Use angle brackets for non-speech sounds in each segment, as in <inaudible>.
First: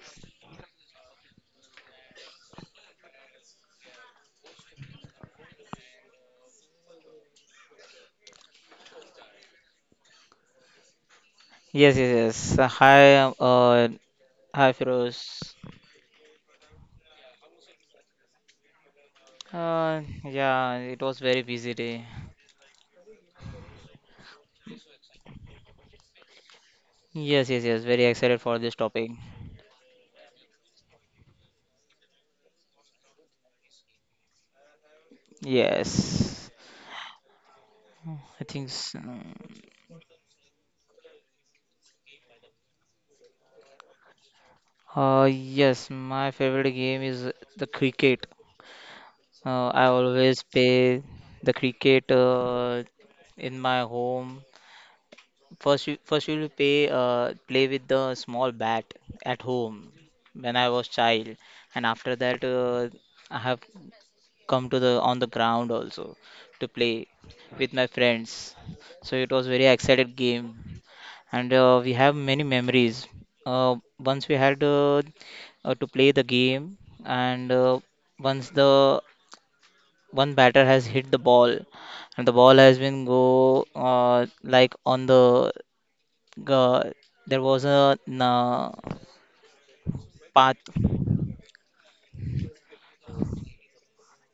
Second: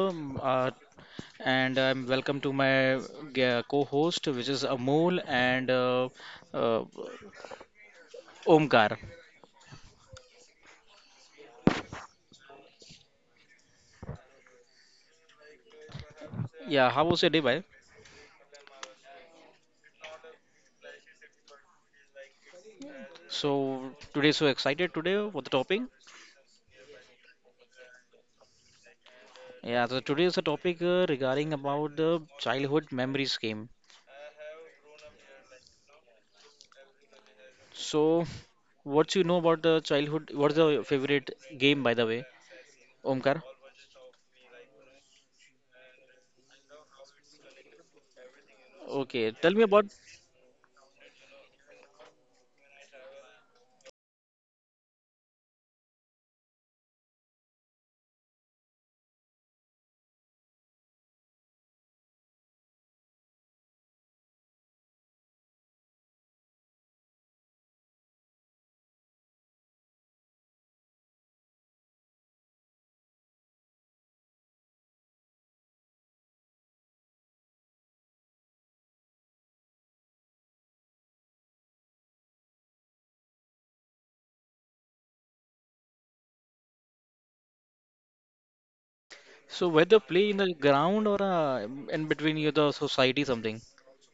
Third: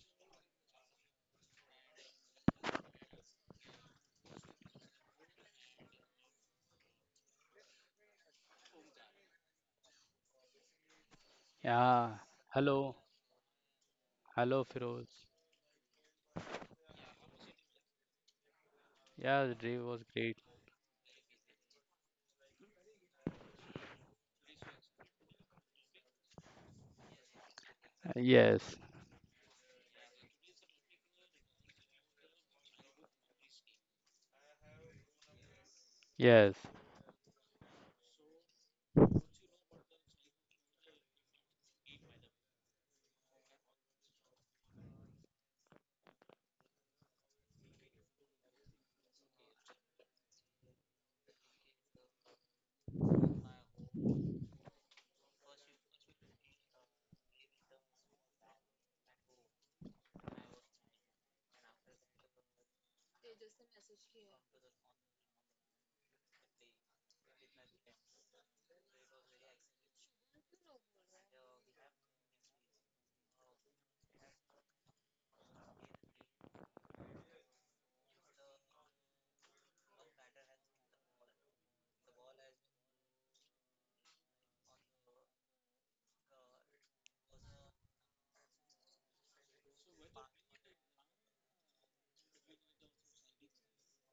and I'm welcome to my co-host, which is Amol and uh, Omkar. Yes, yes, Yeah. yes. Hello. Hi, um, uh, Hello, hi, Firoz. Firoz. Yeah, how was your day, bhai? Yeah, the day was great. Yeah, it was very busy day. So today, so excited today for the topic. Yes, yes, yes. Very excited for this Yes. topic. Yeah, so today is the topic regarding about the childhood memories game. Yes, Yes. I So, think so. what you know about the childhood? What's the favorite game, by the way, Omkar? Yes, my favorite game is the cricket. Okay, tell me I about. always play the cricket in my home. First, you will play with the small bat at home when I was child, and after that I have come to the on the ground also to play with my friends. So it was very excited game, and we have many memories. Once we had to play the game, and once the one batter has hit the ball, and the ball has been go like on the uh, there was a So whether play in path. the ground or in between you the society something.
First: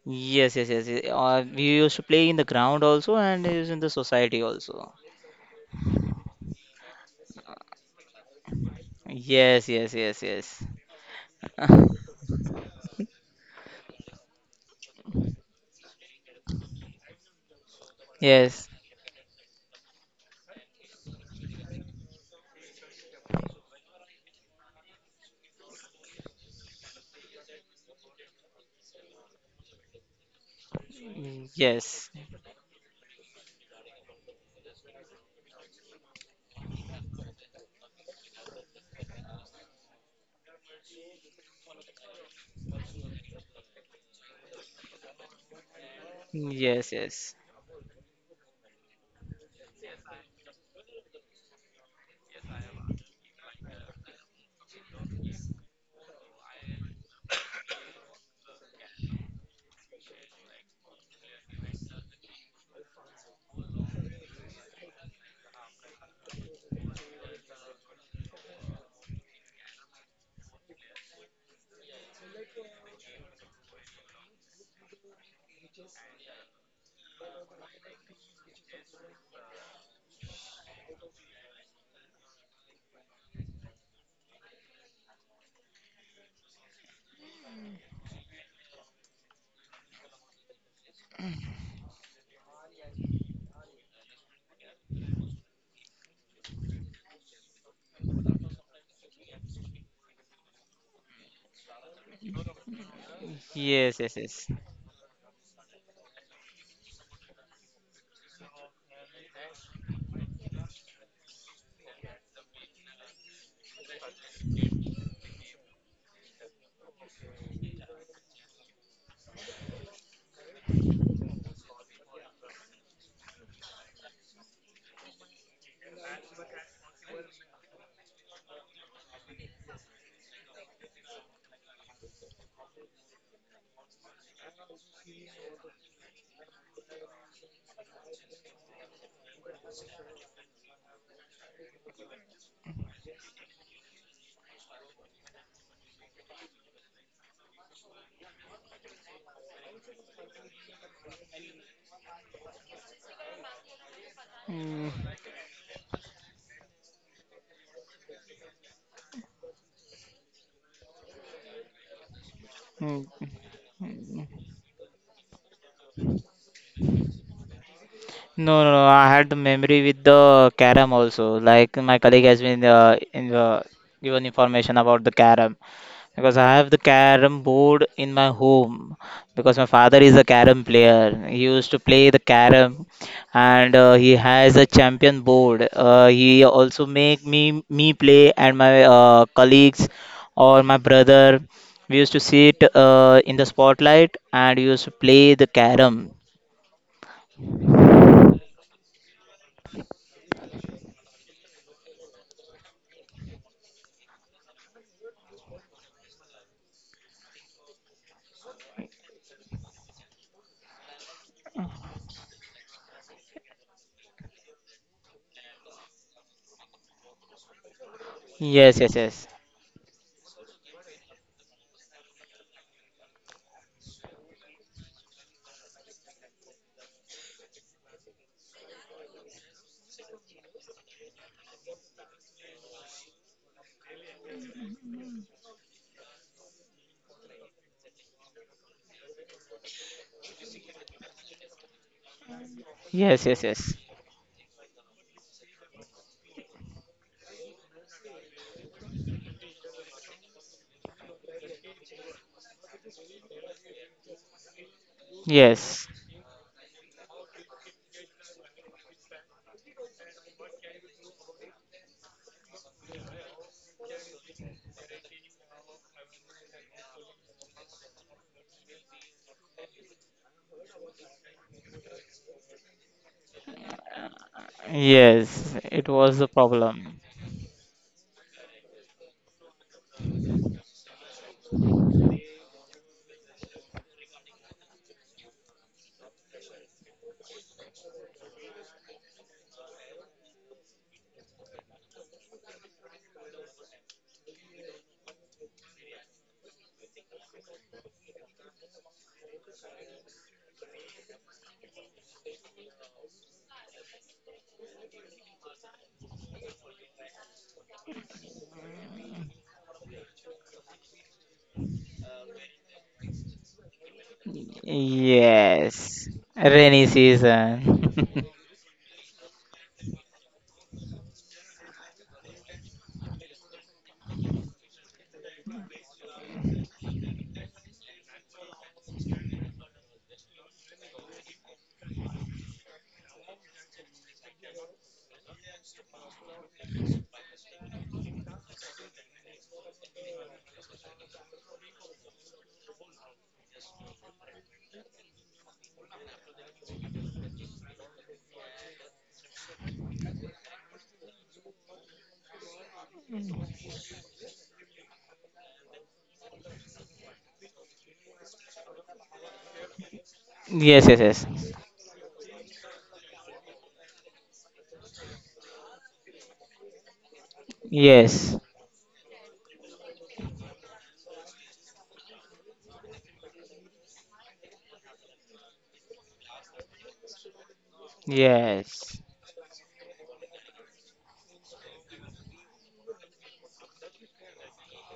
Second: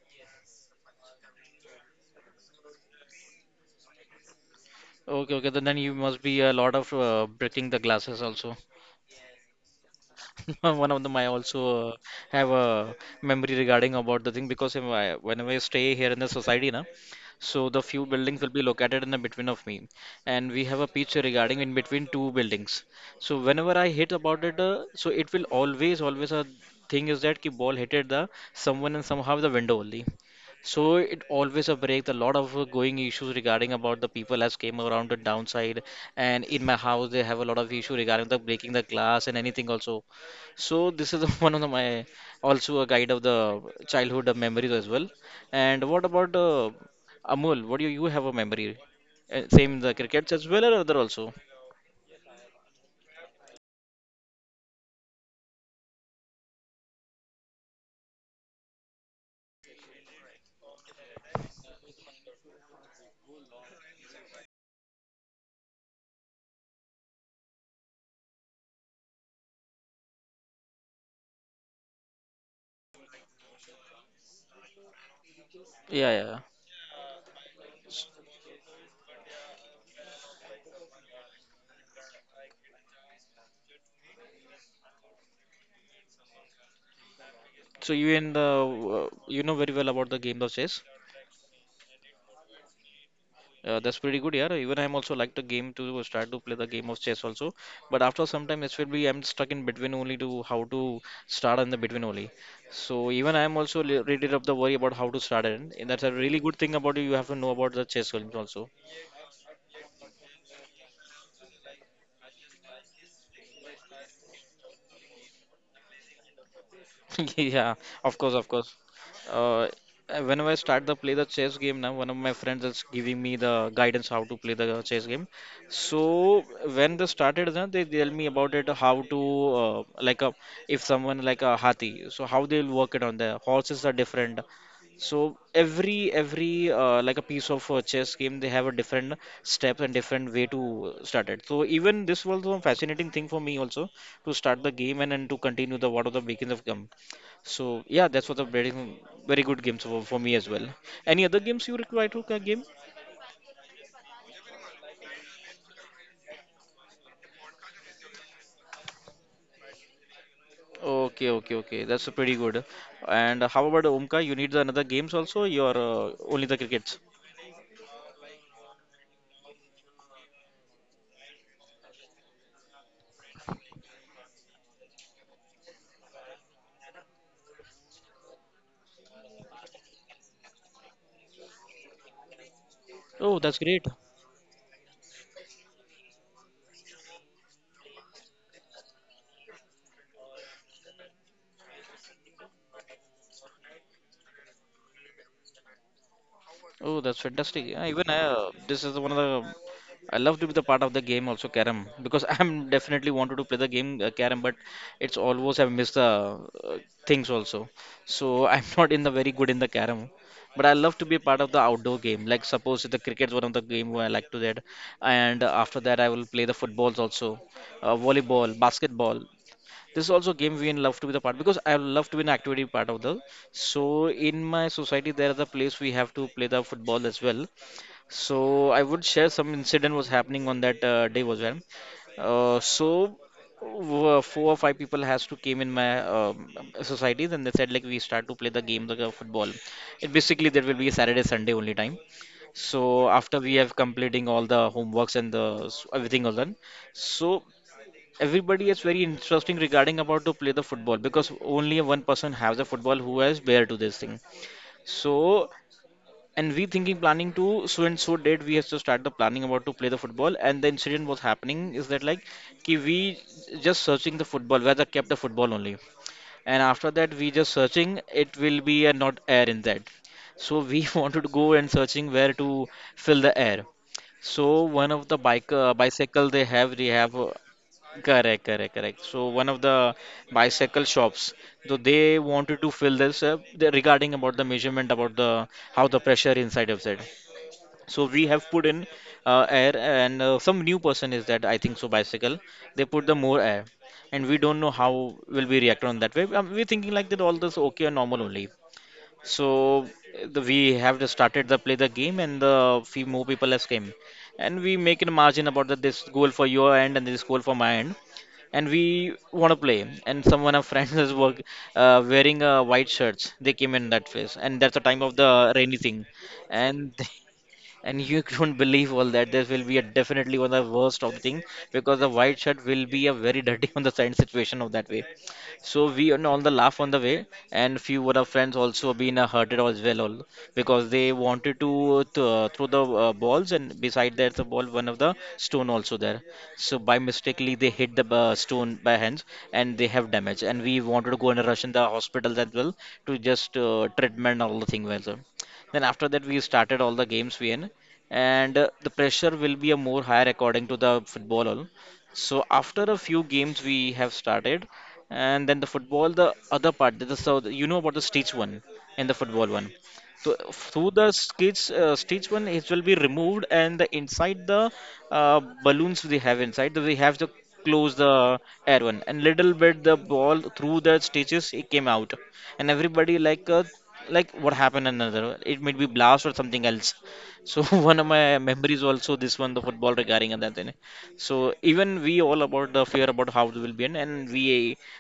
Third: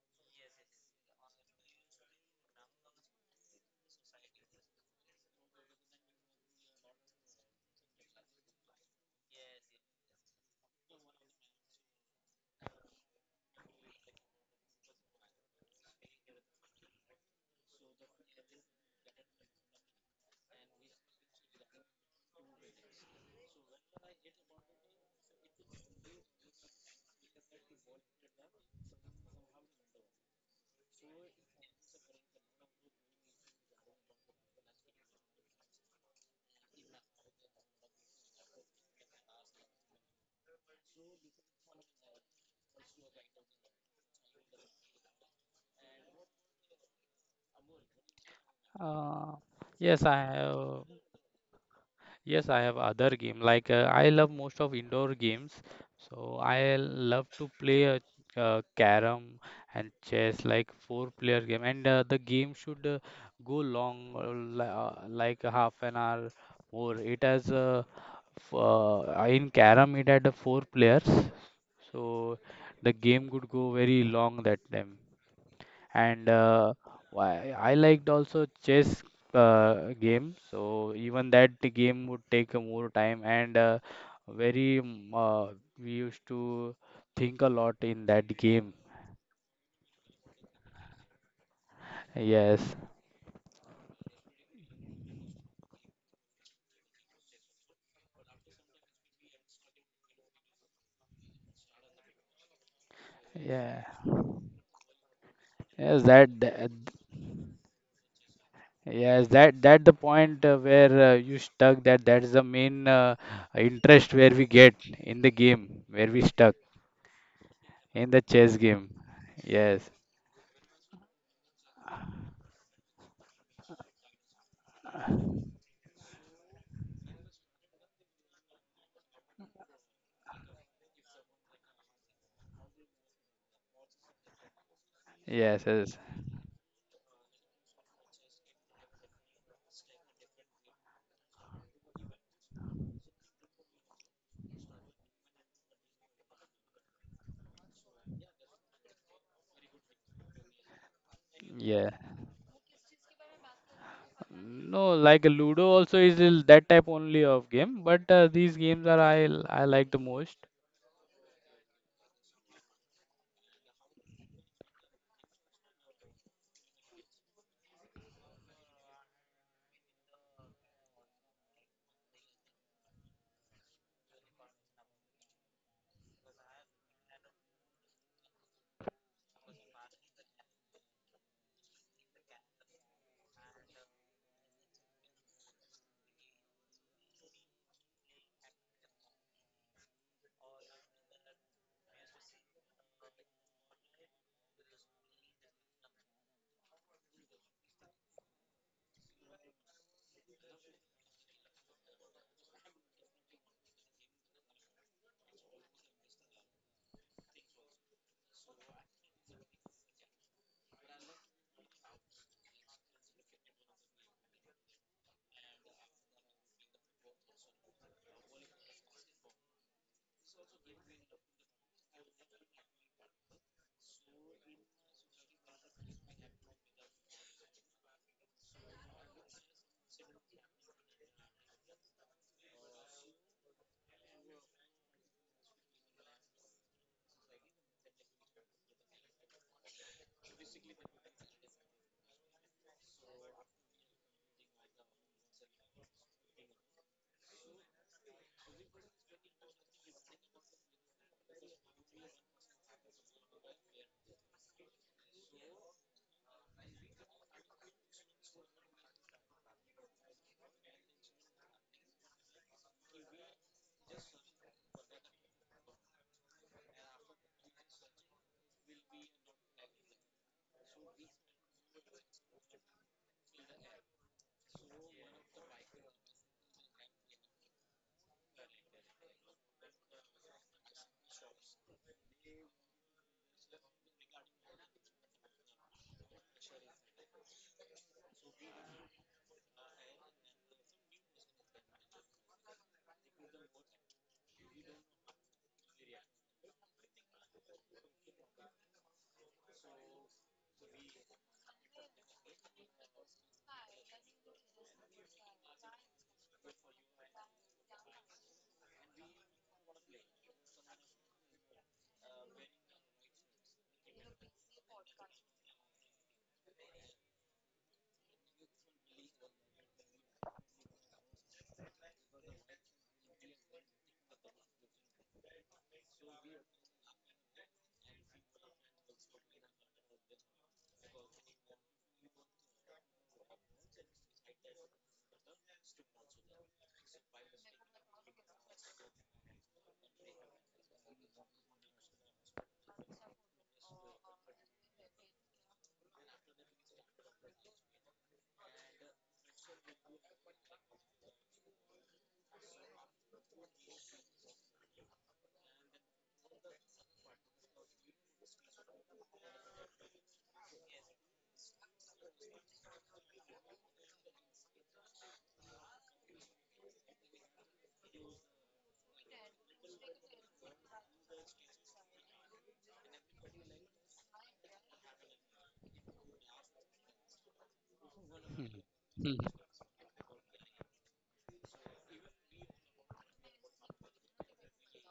Yes, yes, yes, yes. We used to play in the ground also, and it was in the society also. Okay, okay. Then you must be a lot of breaking the glasses also. Yes, yes, yes, yes. <laughs> One of them I <laughs> also have a memory regarding about the thing because if I, whenever I stay here in the society, na, so the few buildings will be Yes. located in the between of me, and we have a pitch regarding in between two buildings. So whenever I hit about it, so it will always a thing is that ki ball hitted the someone and somehow the window only. So it always a break. Yes. A lot of going issues regarding about the people has came around the downside, and in my house they have a lot of issue regarding the breaking the glass and anything also. So this is <laughs> one of the, my also a guide of the childhood memories as well. And what about Yes, yes. Amul? What do you have a memory? Uh, Same the yes, I crickets as well or have. other also? Yes, I have other game. I love most of indoor games, so I love to play carom and chess, like four-player game. And the game should go long, like half an hour more. It has in carom it had four players. So the game could go very long that time. Yeah, And yeah. Why I liked also chess game. So even that game would take a more time and very mm, uh, we used to think a lot So in you that in the game. You know very well about the game of chess. Yes. That's pretty good, yeah. Even I'm also like the game to start to play the game of chess also, but after some time it will be I'm stuck in between only to how to start in the between only. So even I'm also Yeah. Yes, yes, reading yes. up the worry about how to start it, and Yes, that's a that, really good that thing about you. You have to know about the chess games also. yes, that that the point where you stuck, that that's the main interest where we get in the game where we stuck <laughs> Yeah, in the of course, of chess course. game. Uh, Yes. Whenever I start the play the chess game now, one of my friends is giving me the guidance how to play the chess game. So when they started, then they tell me about it how to like a if someone like a hathi, so how they'll work it on the horses are different. So Yes, yes, every like a piece of chess game, they have a different steps and different way to start it. So even this was a fascinating thing for me also to start the game and to continue the what are the beginnings of game. So yeah, that's what a very very good game for me as well. Any other games you require yeah. to game? Mm, No, like Ludo also is that type only of game, but these games are I I like the most. Okay, okay, okay. That's a pretty good. mm. And how about Omka? You need the another games also? Your only the crickets? No, no, no. I had the memory with the carom also. Like my colleague has been in the given information about the carom. Because I have the carom board in my home because my father is a carom player. He used to play the carom Oh, that's and great. He has a champion board. He also make me play and my colleagues or my brother. We used to sit in the spotlight and used to play the carom. Oh, that's fantastic. Yeah, even this is one of the I love to be the part of the game also carom because <laughs> I'm definitely wanted to play the game carom but it's always I miss the uh, things also. So I'm <laughs> not in the very good in the carom. But I love to be part of the outdoor game. Like suppose the cricket's one of the game where I like to that, and after that I will play the footballs also, volleyball, Yes, yes, basketball yes. this is also a game we love to be the part because I love to be an activity part of the. So in my society there is a place we have to play the football as well. So I would share some incident was happening on that day as well. Uh, so Four or five people has to came in my society then they said like we start to play the game the football. It basically there will be a Saturday Sunday only time. So after we Yes, have yes, yes. completing all the homeworks and the everything all done. So everybody is very interesting regarding about to play the football because only one person has the football who has bear to this thing so Yes. and we thinking planning to so and so date we have to start the planning about to play the football and the incident was happening is that like ki we just searching the football whether kept the football only and after that we just searching it will be a not air in that so we <laughs> wanted to go and searching where to fill the air so one of the bike bicycle Yes, they it have, they was the have problem. Correct, correct, correct. So one of the bicycle shops, so they wanted to fill this up regarding about the measurement about the how the pressure inside of that. So we have put in air and some new person is that I think so bicycle. They put the more air, and we don't know how will we react on that way. We're thinking like that all this okay and normal only. So we have just started the play the game, and the few more people has came, and we make a margin about that this goal for your end and this goal for my end, and we want to play. And someone of friends <laughs> wearing white shirts. They came in that phase, and that's the time of the rainy thing, Yes. Rainy and. <laughs> season. And you <laughs> don't believe all that. This will be a definitely one of the worst of the thing because the white shirt will be a very dirty <laughs> on the side situation of that way. So we and all the laugh on the way, and few of our friends also been hurted as well, all because they wanted to throw the balls, and beside that the ball, one of the stone also there. So by mistakenly they hit the stone by hands, and they have damage. And we wanted to go and rush in the hospital as well to just treatment and all the thing well. Sir. Then after that we started all the games we in, and the pressure will be a more higher according to the football all. So after a few games we have started and then the football the other part the, so you know about the stitch one and the football one so Yes, through yes, the yes. stitch, stage one it will be removed and the inside the balloons we have inside we have to close Yes. the air one and little bit the ball through the stitches, it came out and everybody like what happened another it might be blast or something else so <laughs> one of my memories Yes. also this Mhm. one the football regarding and that thing so even we all about the fear about how it will be and we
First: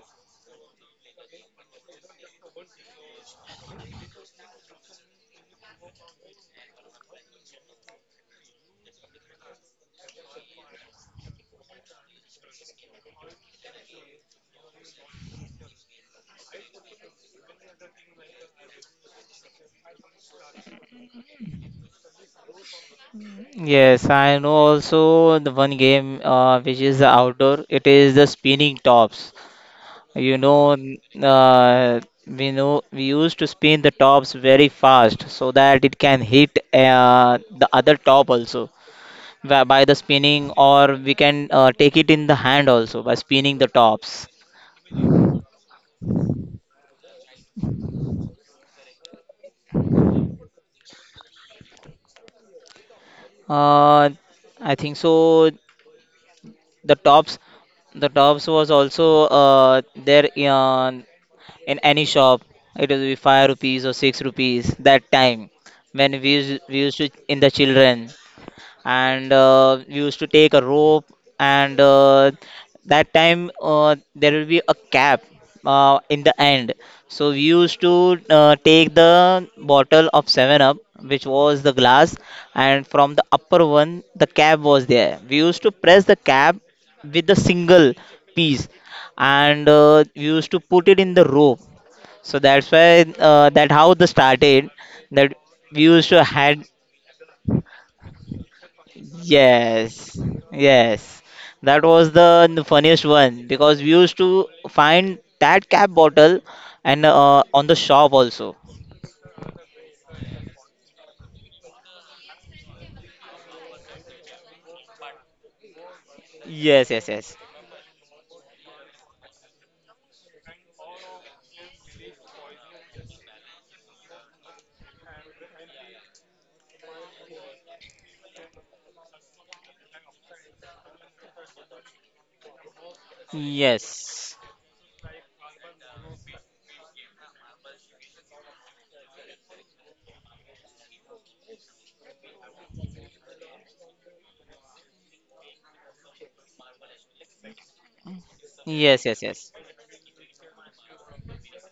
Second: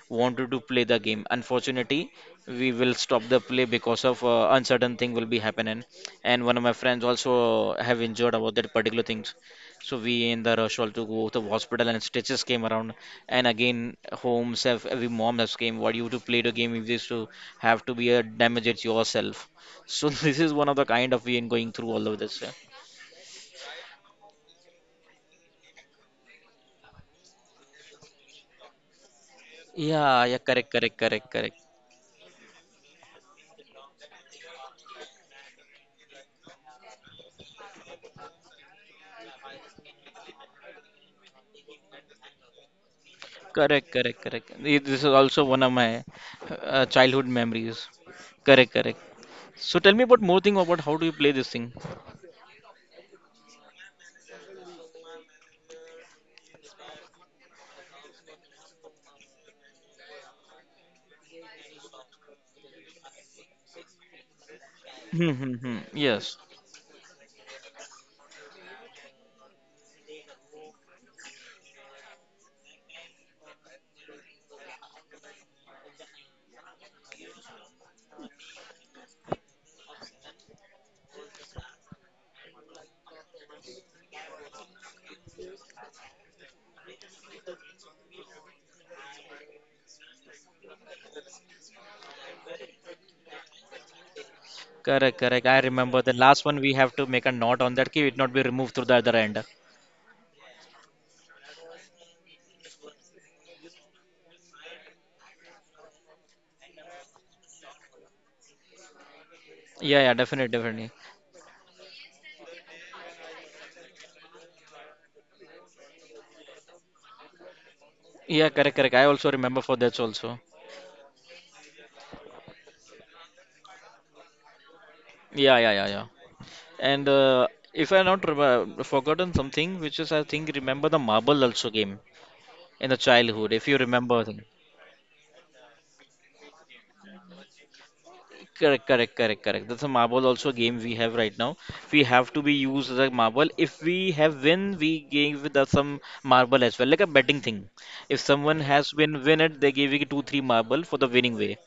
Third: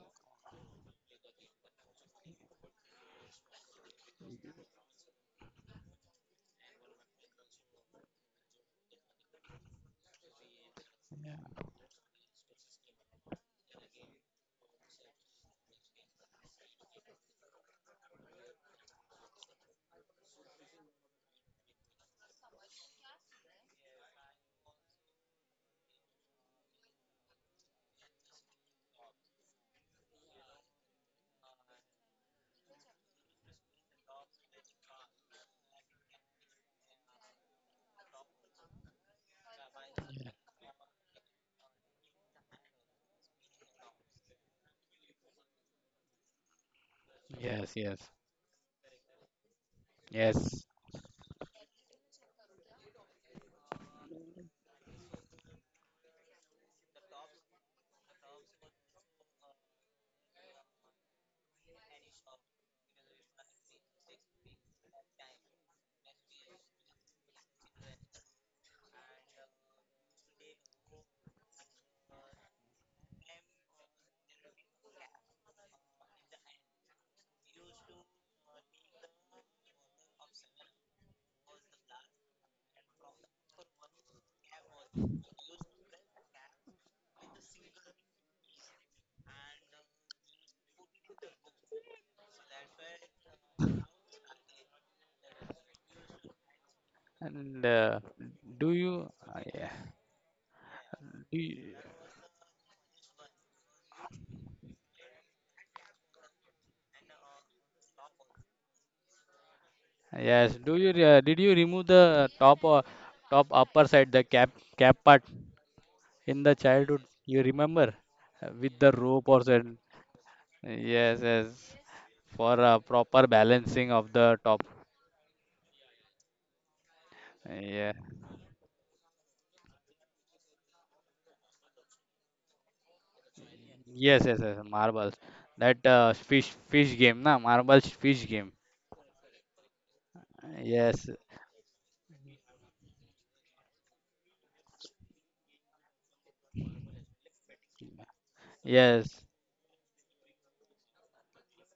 wanted to play the game. Unfortunately, we will stop the play because of uncertain thing will be happening. And one of my friends also have injured about that particular things. So we in the rush all to go to the hospital and stitches came around. And again, homes have every mom has came. What you to play the game if this to have to be a damage it yourself. So <laughs> this is one of the kind of we in going through all of this. Yeah, Yes, I know also the one game which is the outdoor. It is the spinning tops. yeah, You yeah, know, correct, n- correct, correct, correct. uh, we know we used to spin the tops very fast so that it can hit the other top also by the spinning, or we can take it in the hand also by spinning the Correct, correct, tops. correct. This is also one of my childhood Yes, memories. yes, Correct, correct. So tell me about more yes. thing about how do you play this thing? Uh, I think so. The tops, the tops was also there in any shop. It will be 5 rupees or 6 rupees that Hmm, time hmm, hmm. when we Yes. used, we used to in the children, and we used to take a rope, and that time there will be a cap in the end, so we used to take the bottle of 7 up, which was the glass, and from the upper one the cap was there, we used to press the cap with a single piece, and we used to put it in the rope, so that's why that how the started Correct, that correct. I we remember used the to last one had. we have to make a And knot on that key, it not be do removed through the you? other uh, end. yeah. Yes, yes. Do you, That was the funniest one because we used to find that cap bottle and on the shop also. Yeah, yeah, yes. definitely, Do you? definitely. Did you remove the top top upper side, the cap part in the Yes, childhood? yes, yes. You remember? Yeah, With correct, the correct. I rope also or remember something? for that also. Yes, yes. For proper balancing of the top. Yeah, yeah, yeah, yeah. And Yeah. if I not forgotten something, which is I think remember the marble also game in the childhood, if you Yes, remember. yes, Yes. yes, marbles. That uh, fish game, na? Marbles fish game. Correct, correct, correct, correct. That's a marble also game we Yes, have right now. We have to be used as a marble. If we have win, we give with us some marble as well, like a betting thing. If someone has Yes, yes, yes, win yes. it, they give you two, three marble for the winning way.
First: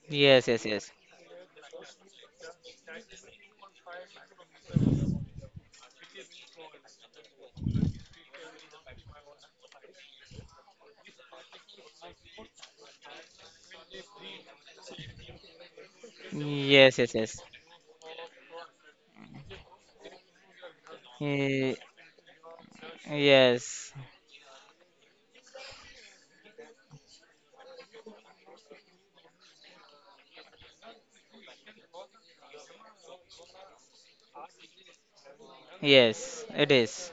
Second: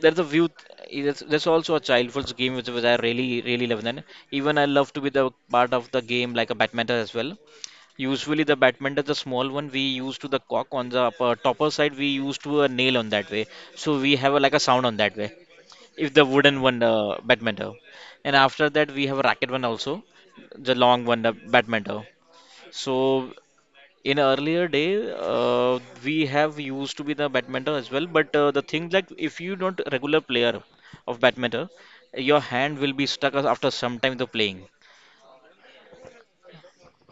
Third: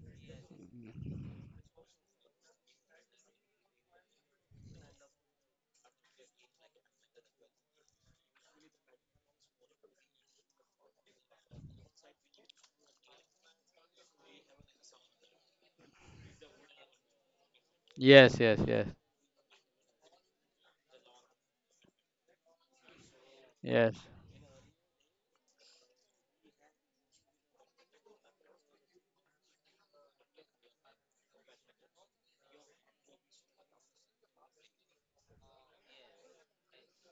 There's a Yes, view. yes, yes. That's also a childhood's game which I really, really love. Then even I love to be the part of the game like a badminton as well. Usually the badminton, the small one, we use to the cock on the upper, topper side. We use to a nail on that way. So we have a, like a sound on that way if the wooden one Yes, yes, yes. badminton. And yes, yes, after yes, that we have a racket one also, the long one the Ye- badminton. So Yes. yes. in earlier day, we have used to be the badminton as well, but the thing that if you not regular player of badminton, your hand will be stuck after some time the playing. Yes, it is.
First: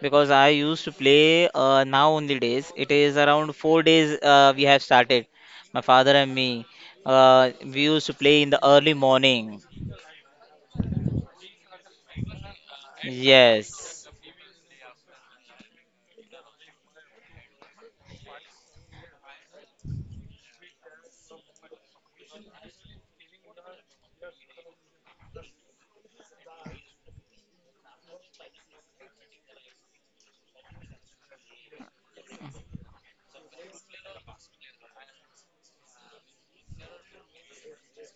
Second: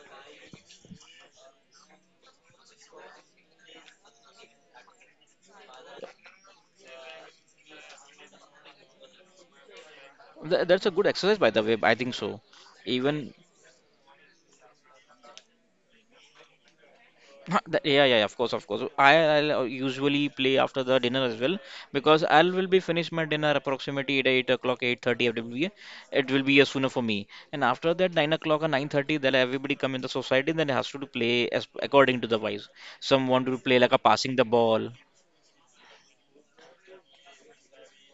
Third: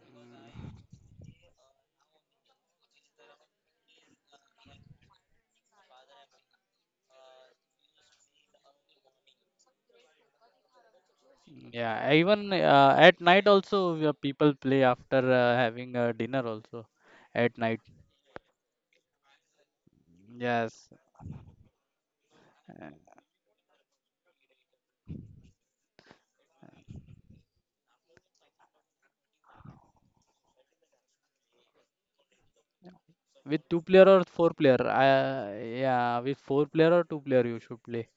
Because I used to play now only days. It is around 4 days we have started. My father and me. We used to play in the early morning. That's a good exercise by the way, I Yeah, think so, even at even. night also Yes. People play after having dinner also at Huh, night. Yeah, yeah, yeah, of course, of course. I'll usually play after Yes, the dinner as well, because I will be finished my dinner approximately at 8 o'clock, 8:30 will be. It will be sooner for me. And after that, 9 o'clock or 9:30, then everybody come in the society, then has to do play as according to the wise. Some want to with two play like a player or passing the four player. ball. Yeah, with four player or two player you should play.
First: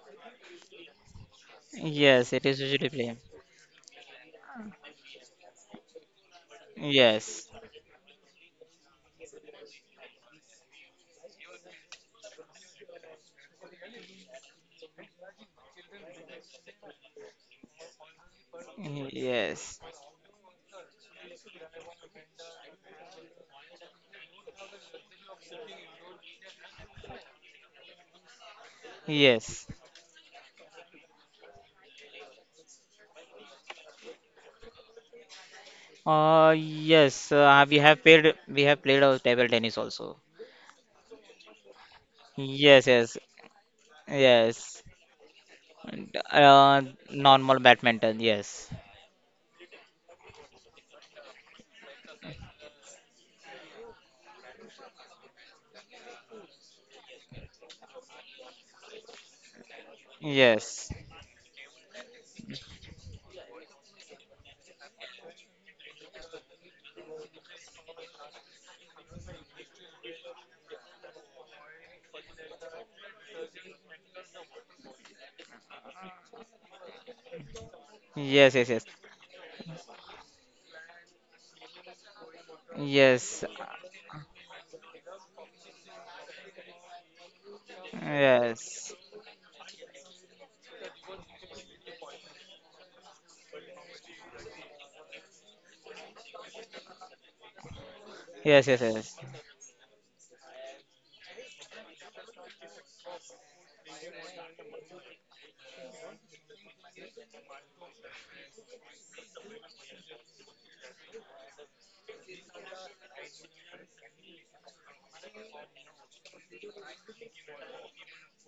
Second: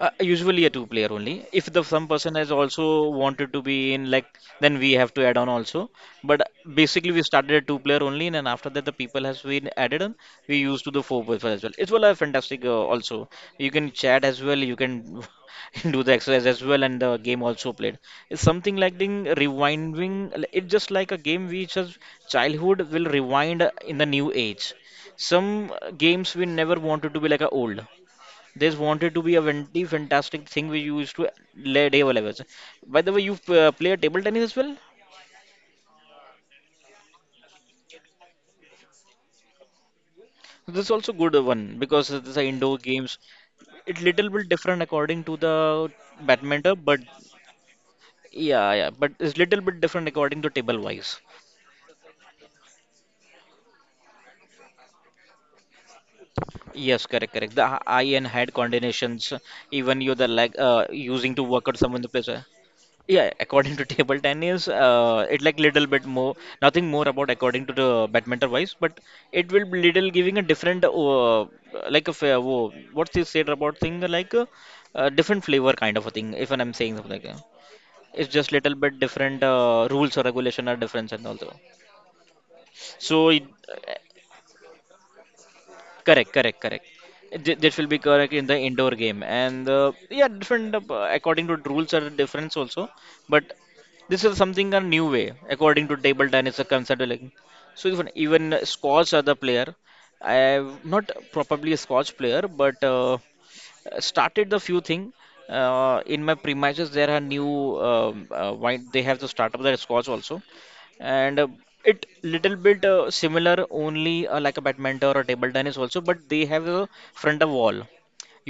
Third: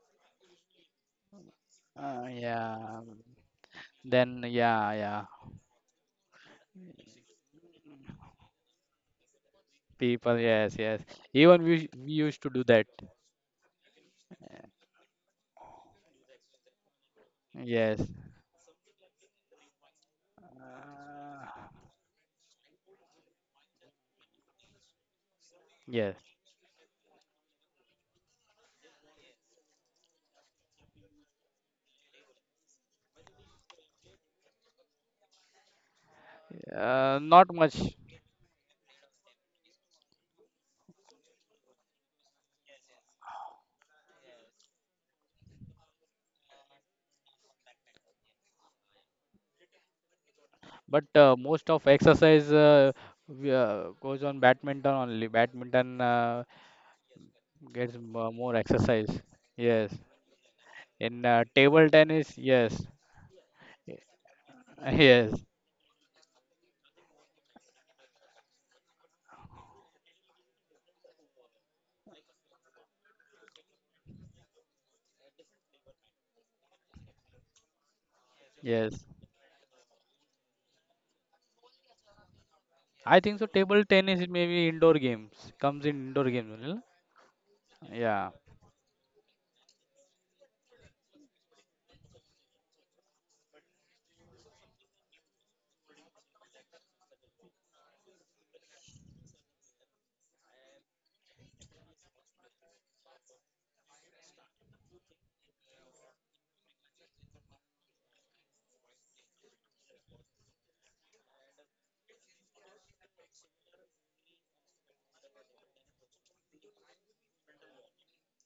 Usually a two player only. If the some Yes, person it has is usually Yeah. also play. wanted to be in like, Then then yeah, we have yeah. to add on also. But basically we Yes. started a two player only, and then after that the people has been added on. People, We yes, used to yes. the four people Even as well. we It's well we a used to do fantastic that. also. You can chat as well. You can <laughs> do the exercise as well and the game also played. Yes. It's something like the Yes. rewinding. Like, it's just like a game which as childhood will rewind in the new age. Some Yes, games we never wanted to be like a old, this wanted to be a Yes. very fantastic thing we used to lay table levels. By the way, you play table tennis as well? Yes, not we much, have played table tennis also. This is also good one because these are indoor Yes, games. yes. It little bit Yes. different according to the And badminton, but normal badminton, yes. yeah, yeah, but it's little bit different according to table but wise. Most of exercise goes on badminton only. Badminton Yes, correct, correct. The gets eye and head more exercise. coordinations, Yes, even you the leg Yes. in using to work out table someone the place. tennis, Uh, yes, yeah, according to <laughs> Y- table tennis, <laughs> it yes, like little bit more, nothing more about according to the badminton wise, but it will be little giving a different, like a fair, what's this said about thing like a, uh, different flavor kind of a thing. If I'm saying something like that, it's just Yes, yes, little yes. bit yes. different rules or regulation are different and also. I So think Yes. it, so. Table tennis is maybe indoor games comes in correct, indoor games correct, only, no? correct. This will be correct Yeah, in the indoor Yes. game, and yeah, different according to the rules are difference also. But this is something a new way according to table tennis are considered. Like, so even Yes, yes, Scots yes. are the player. I am not probably a Scotch player, but started the few thing in my premises there are new wine they have the startup that is scotch also, and it little bit similar only like a badminton or table tennis also, but they have a front of wall,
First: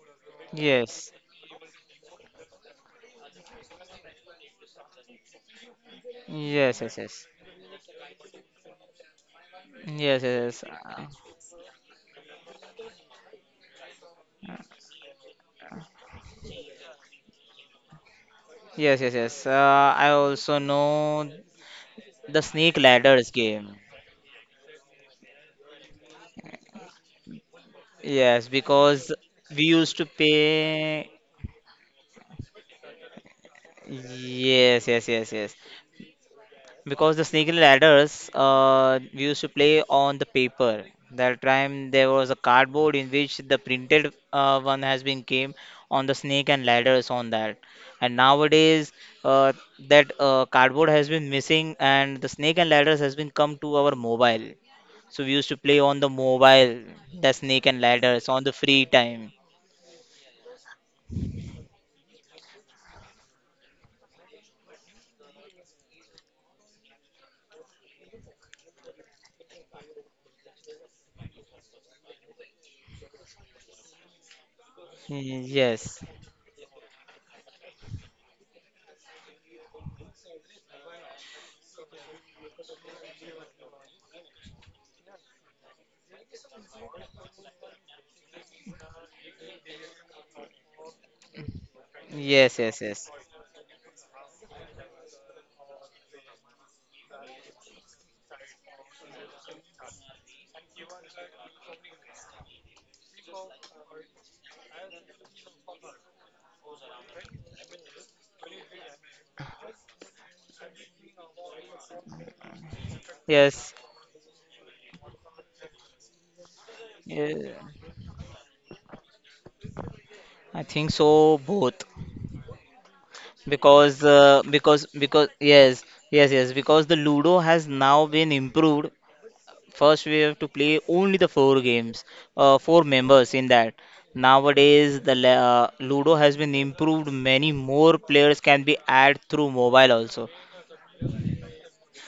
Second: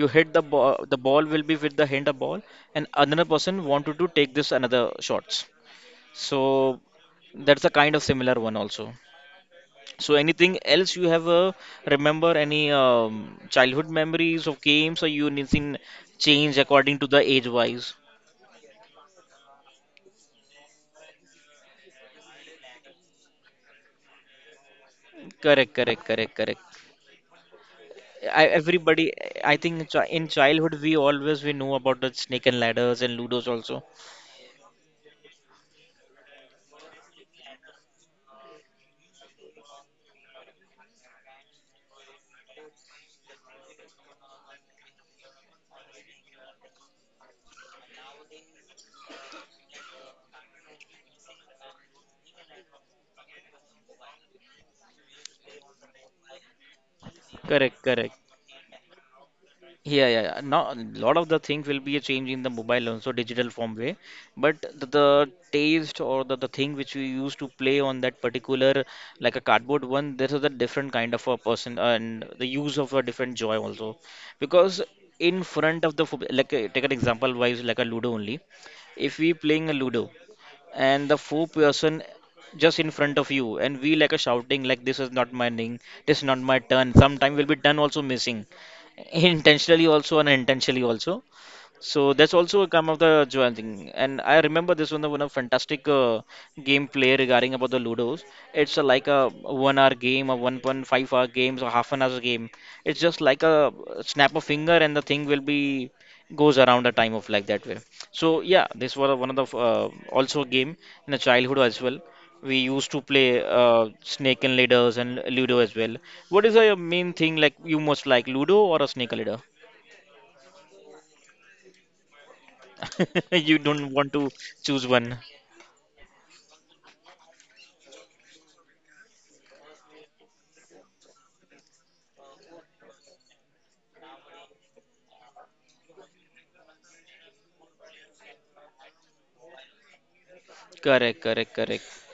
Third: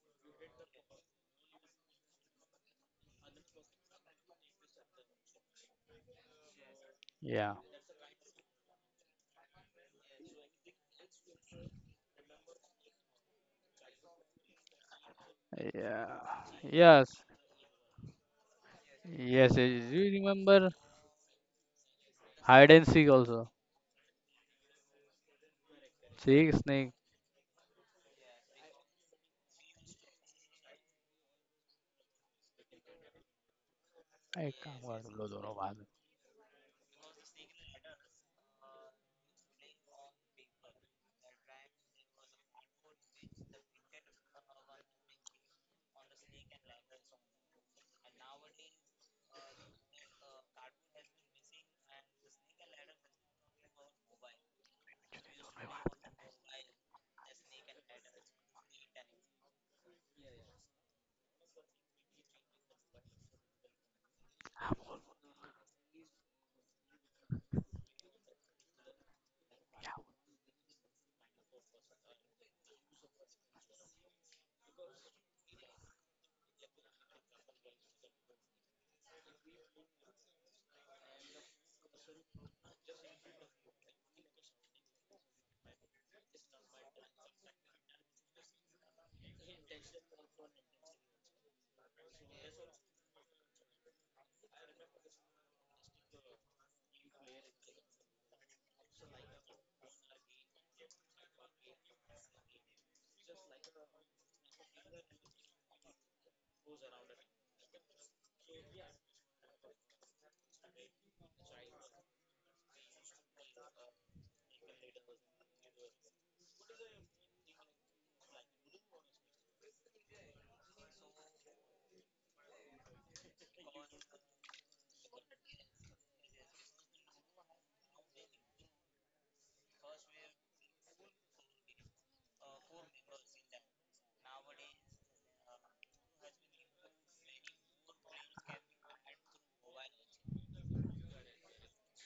you hit the ball, the Yes. ball will be with the hand of ball, and another person wanted to take this another shots, so Yes, yes, yes. yeah, that's a kind of similar one also. So Yes, anything yes, yes. else you have remember any childhood memories of games or you anything yeah, change according to the yes, age wise? Yes, yes, yes. yes. Yes. I You also remember know. The hide and snake seek also. ladders game. Correct, correct, correct, Seek, correct. snake. I, Yes, everybody, because I we think used to in childhood we play. always we know about the snake and ladders and ludos also. I can't. Yes, yes, yes, yes. Because the snake ladders, we used to play on the paper. That time there was a cardboard in which the printed one has been came on the snake and ladders on that. And nowadays, uh, that cardboard has been missing, and the snake and ladders has been come to our mobile. So we used to play on the mobile, the snake Correct, and correct. ladders on the free time. Yeah, yeah, yeah. Now, a lot of the thing will be a change in the mobile also digital form way, but the taste or the thing which we used to play on that particular like a cardboard one, this is a different kind of a person and the use of a different joy also, because in front of the Yes, like take an example wise like a Ludo only, if we playing a Ludo and the four-person just in front of you and we like a shouting like this is not my name, this is not my turn, sometime will be turn also missing <laughs> intentionally also and unintentionally also, so that's also yes, a yes, come of yes, the Joan thing. And I remember this one, the one of fantastic gameplay regarding about the Ludos. It's a, like a 1 hour game, a 1.5-hour game, or half an hour game. It's just like a snap of finger and the thing will be goes around the time of like that way. So yeah, this was one of the also a game in the childhood as well. We used to play yes. Snake and Ladders and Ludo as well. What is the main thing Yeah, like you most like Ludo or a Snake and Ladder? I think so both <laughs> You don't because want to uh, choose because one. because yes, yes, yes, because the Ludo has now been improved. First, we have to play only the four games, four members in that. Nowadays, the Ludo has been improved. Many more players can be added through mobile also. Correct, correct, correct.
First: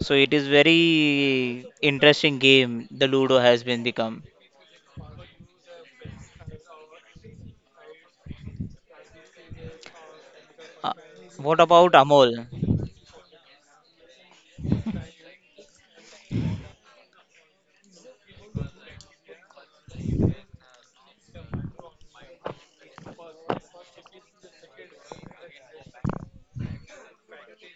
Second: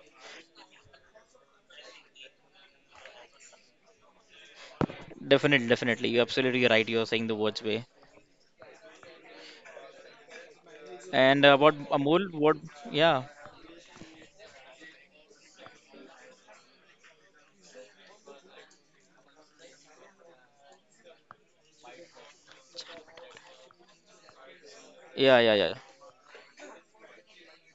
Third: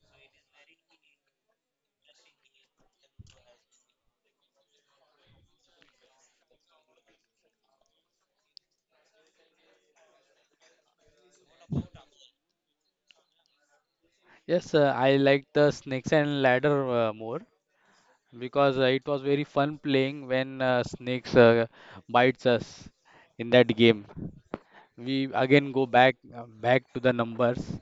So it is very interesting game. The Ludo has been become. Definitely, definitely. You're absolutely right. You're saying the words way. Uh, And what what about Amol, Amol? what? Yeah, Yes, I like the snakes and ladder more because it was very fun playing when snakes bites us in that game. We yeah, yeah, again yeah. go back to the numbers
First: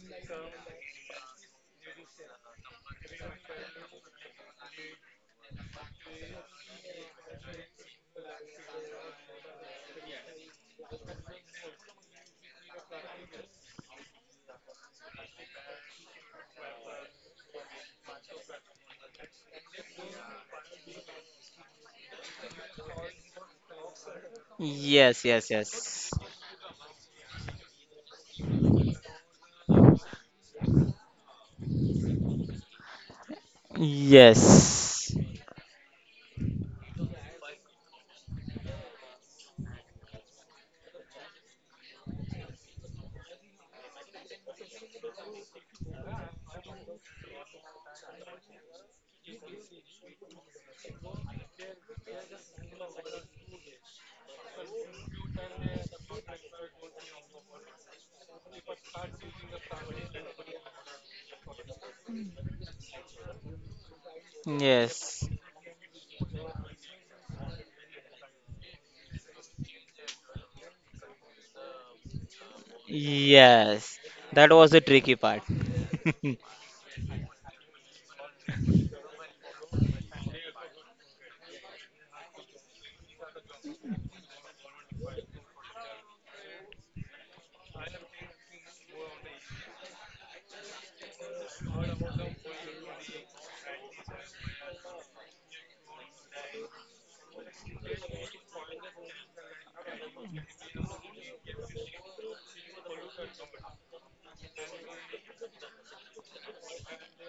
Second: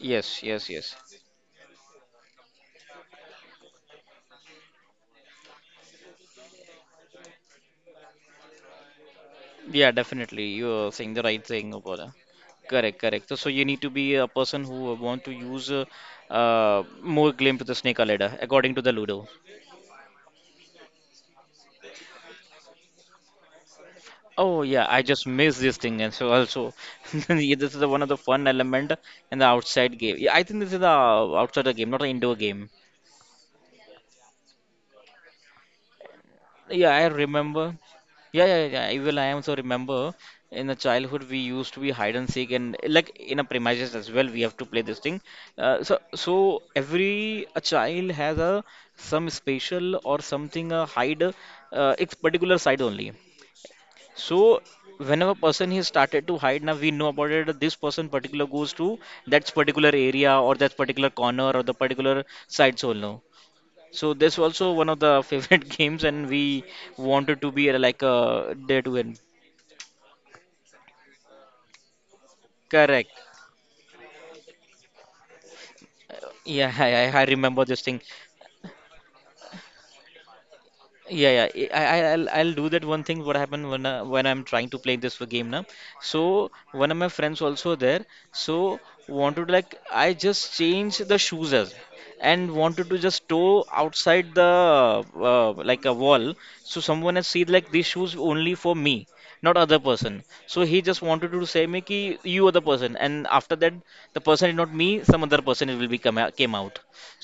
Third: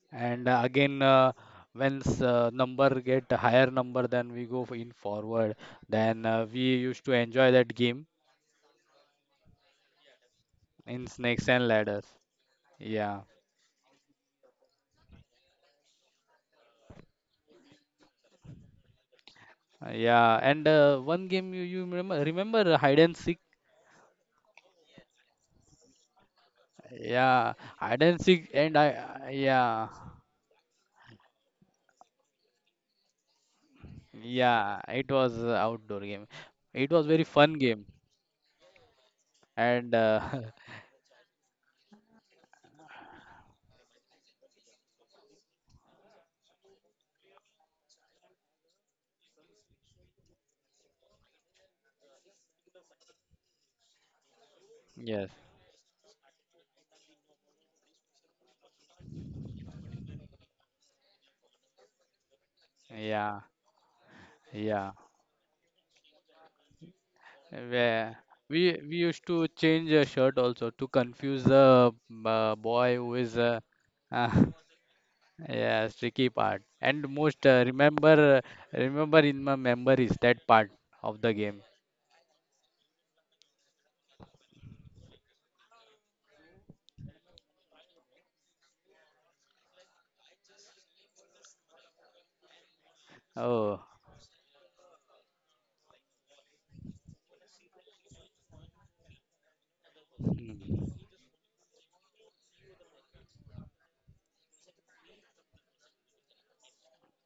Yes, and yes, yes. again when number get a higher number, then we go for in forward. Then we used to enjoy that game Yeah, definitely. You're in saying the right snakes and thing about ladders. that. Correct, Yeah, correct. So, so you need to be a person who want to use more claim to the snake or ladder, according to the Ludo. yeah. And one game you you remember hide and seek? Oh yeah, I Yes, just yes, miss this thing, yes. and so also <laughs> Yeah, yeah, this is the hide one of the and fun seek and element I in the yeah. outside game. Yeah, I think this is the outside the game, not an indoor game. Yeah, Yes. it was a outdoor game. It Yeah, was I very fun remember. game Yeah, yeah, yeah. Even I also and remember in the <laughs> childhood we used to be hide and seek, and like in a premises as well, we have to play this thing. So, so every a child has a some special or something a hide, it's particular side only. So yes, whenever person he started to hide now we know about it this person particular goes to that particular area or that particular corner or the particular sites also. yeah, So this also one yeah. of Yes. the <laughs> favorite games and we wanted to be like Where we there to we win. used to change a shirt also to confuse the boy Correct. who is Yes. That was the tricky part. yeah <laughs> <laughs> tricky part. Yeah, <laughs> I, I And I most remember this thing. remember remember in my memories that part of the Yeah, game. yeah. I'll do that one thing. What happened when I'm trying to play this game now? So one of my friends also there. So wanted like I just changed the shoes as and wanted to just toe Oh, <laughs> outside the like a wall. So someone has seen like these shoes only for me, not other person. So he just wanted to say me ki you are the person. And after that, the person is not me. Some other person will be come out, came out.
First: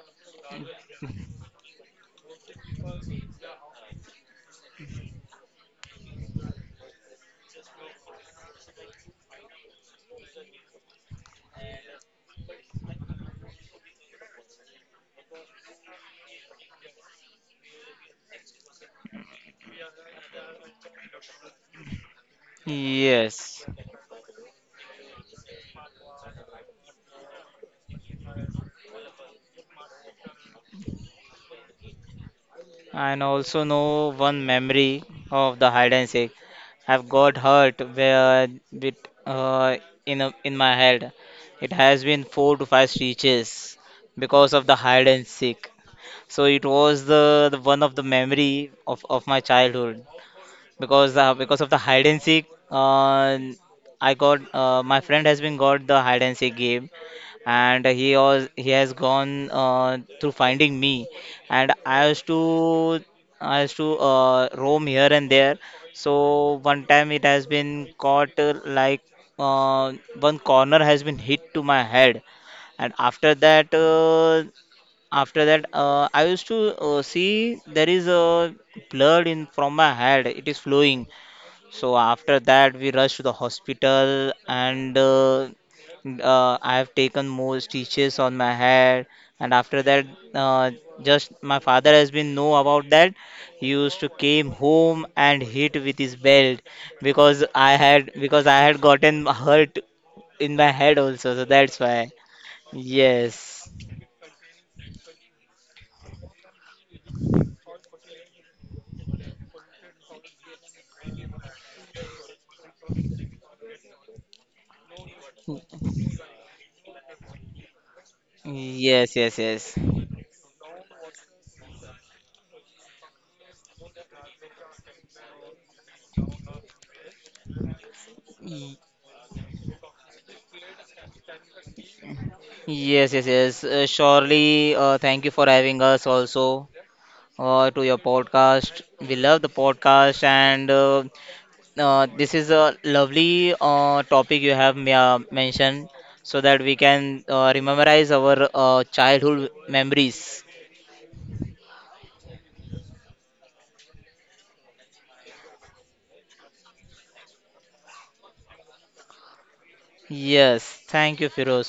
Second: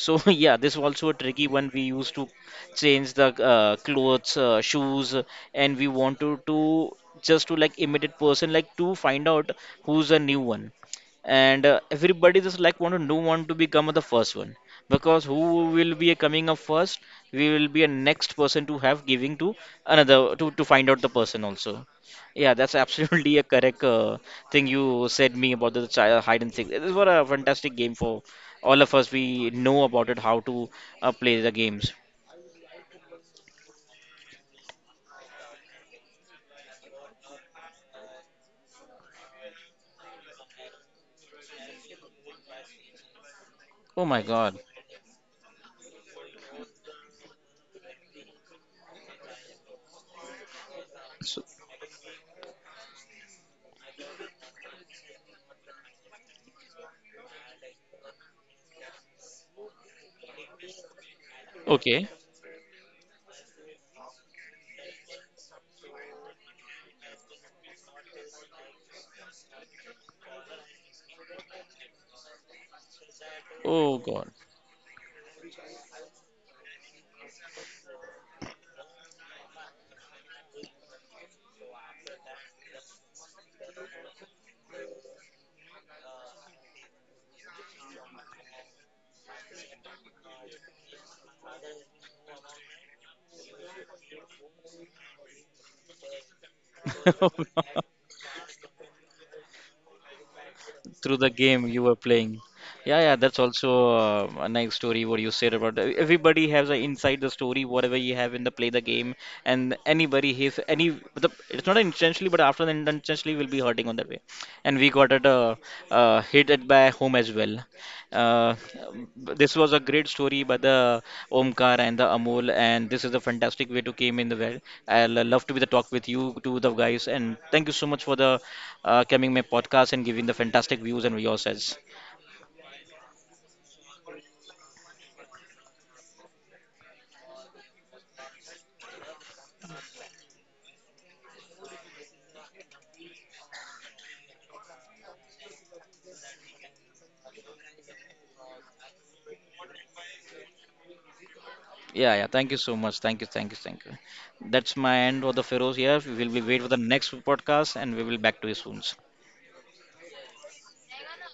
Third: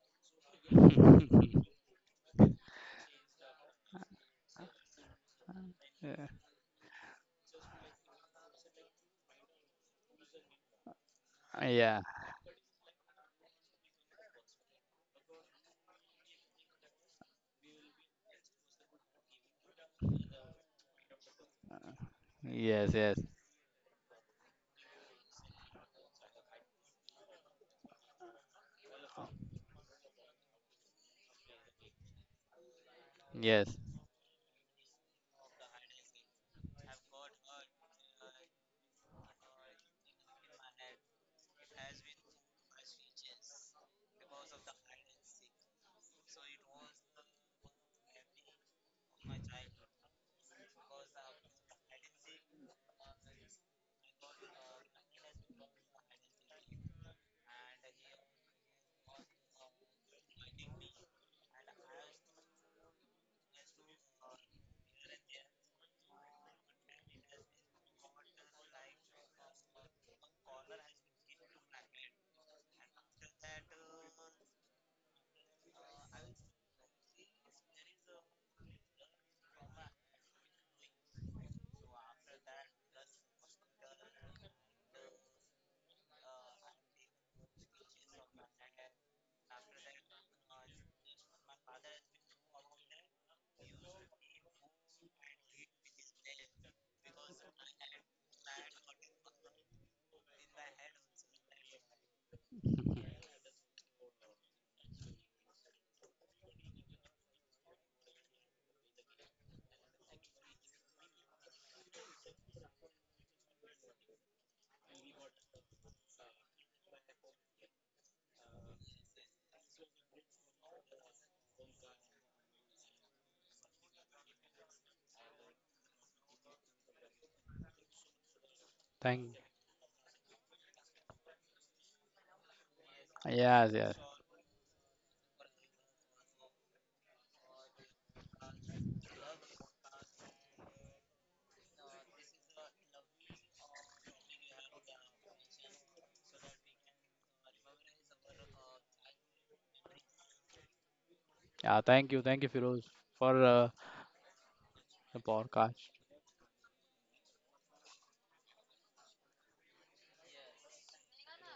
So <laughs> yeah, this is also a tricky one we used to change the clothes, shoes, and we want to just to like imitate person like to find out who's a new one, and yeah, everybody just like want to know, want to become the first one, because who will be coming up first, we will be a next person to have giving to another to find out the person also. Yeah, that's <laughs> yes, yes, absolutely a Yes. correct thing you said me about the child hide and seek, this was a fantastic game for all of us, we know about it how to play the games. And also yes. know one memory of the hide and seek. I've got hurt where bit, uh, in my head. It has been 4 to 5 stitches Oh my because God. of the hide and seek. So it was the one of the memory of my childhood. because uh, So, because of the hide and seek, I got, my friend has been got the hide and seek game, and he has gone through finding me, and i okay. used to i used to uh, roam here and there. So one time it has been caught like uh, one corner has been hit to my head, and after that Oh God. uh, after that, uh, I used to see there is a blood in from my head. It is flowing. So after that, we rushed to the hospital, and I have taken more stitches on my head. And after that, uh, just my father has been know about that. He used to came home and hit with his belt because <laughs> I had gotten hurt in my head Through the also. So game that's you were why. playing. Yeah, yeah, that's Yes. also a nice story what you said about that. Everybody has an inside the story whatever you have in the play the game, and anybody has any the, it's not intentionally but after the intentionally will be hurting on that way and we got it hit it by home as well. Uh, Yes, yes, this was yes. a great story by the Omkar and the Amol, and this is a fantastic way to came in the well. I'll love to be the talk with you to the guys, and thank you so much for the Y- coming Thank my podcast and giving the fantastic views and yourselves. Yes, yes, yes. yes, yes. Surely, thank you for having us also to your podcast. We love the podcast, and this is a lovely topic you have mentioned so that we can memorize our childhood memories. Yeah, Yeah, yeah. thank you, Thank you so Firoz, much. Thank you, for thank you, thank you. That's my the end of the Feroz podcast here. We will be wait for the next podcast and we will back to you soon. Yes, thank you, Firoz.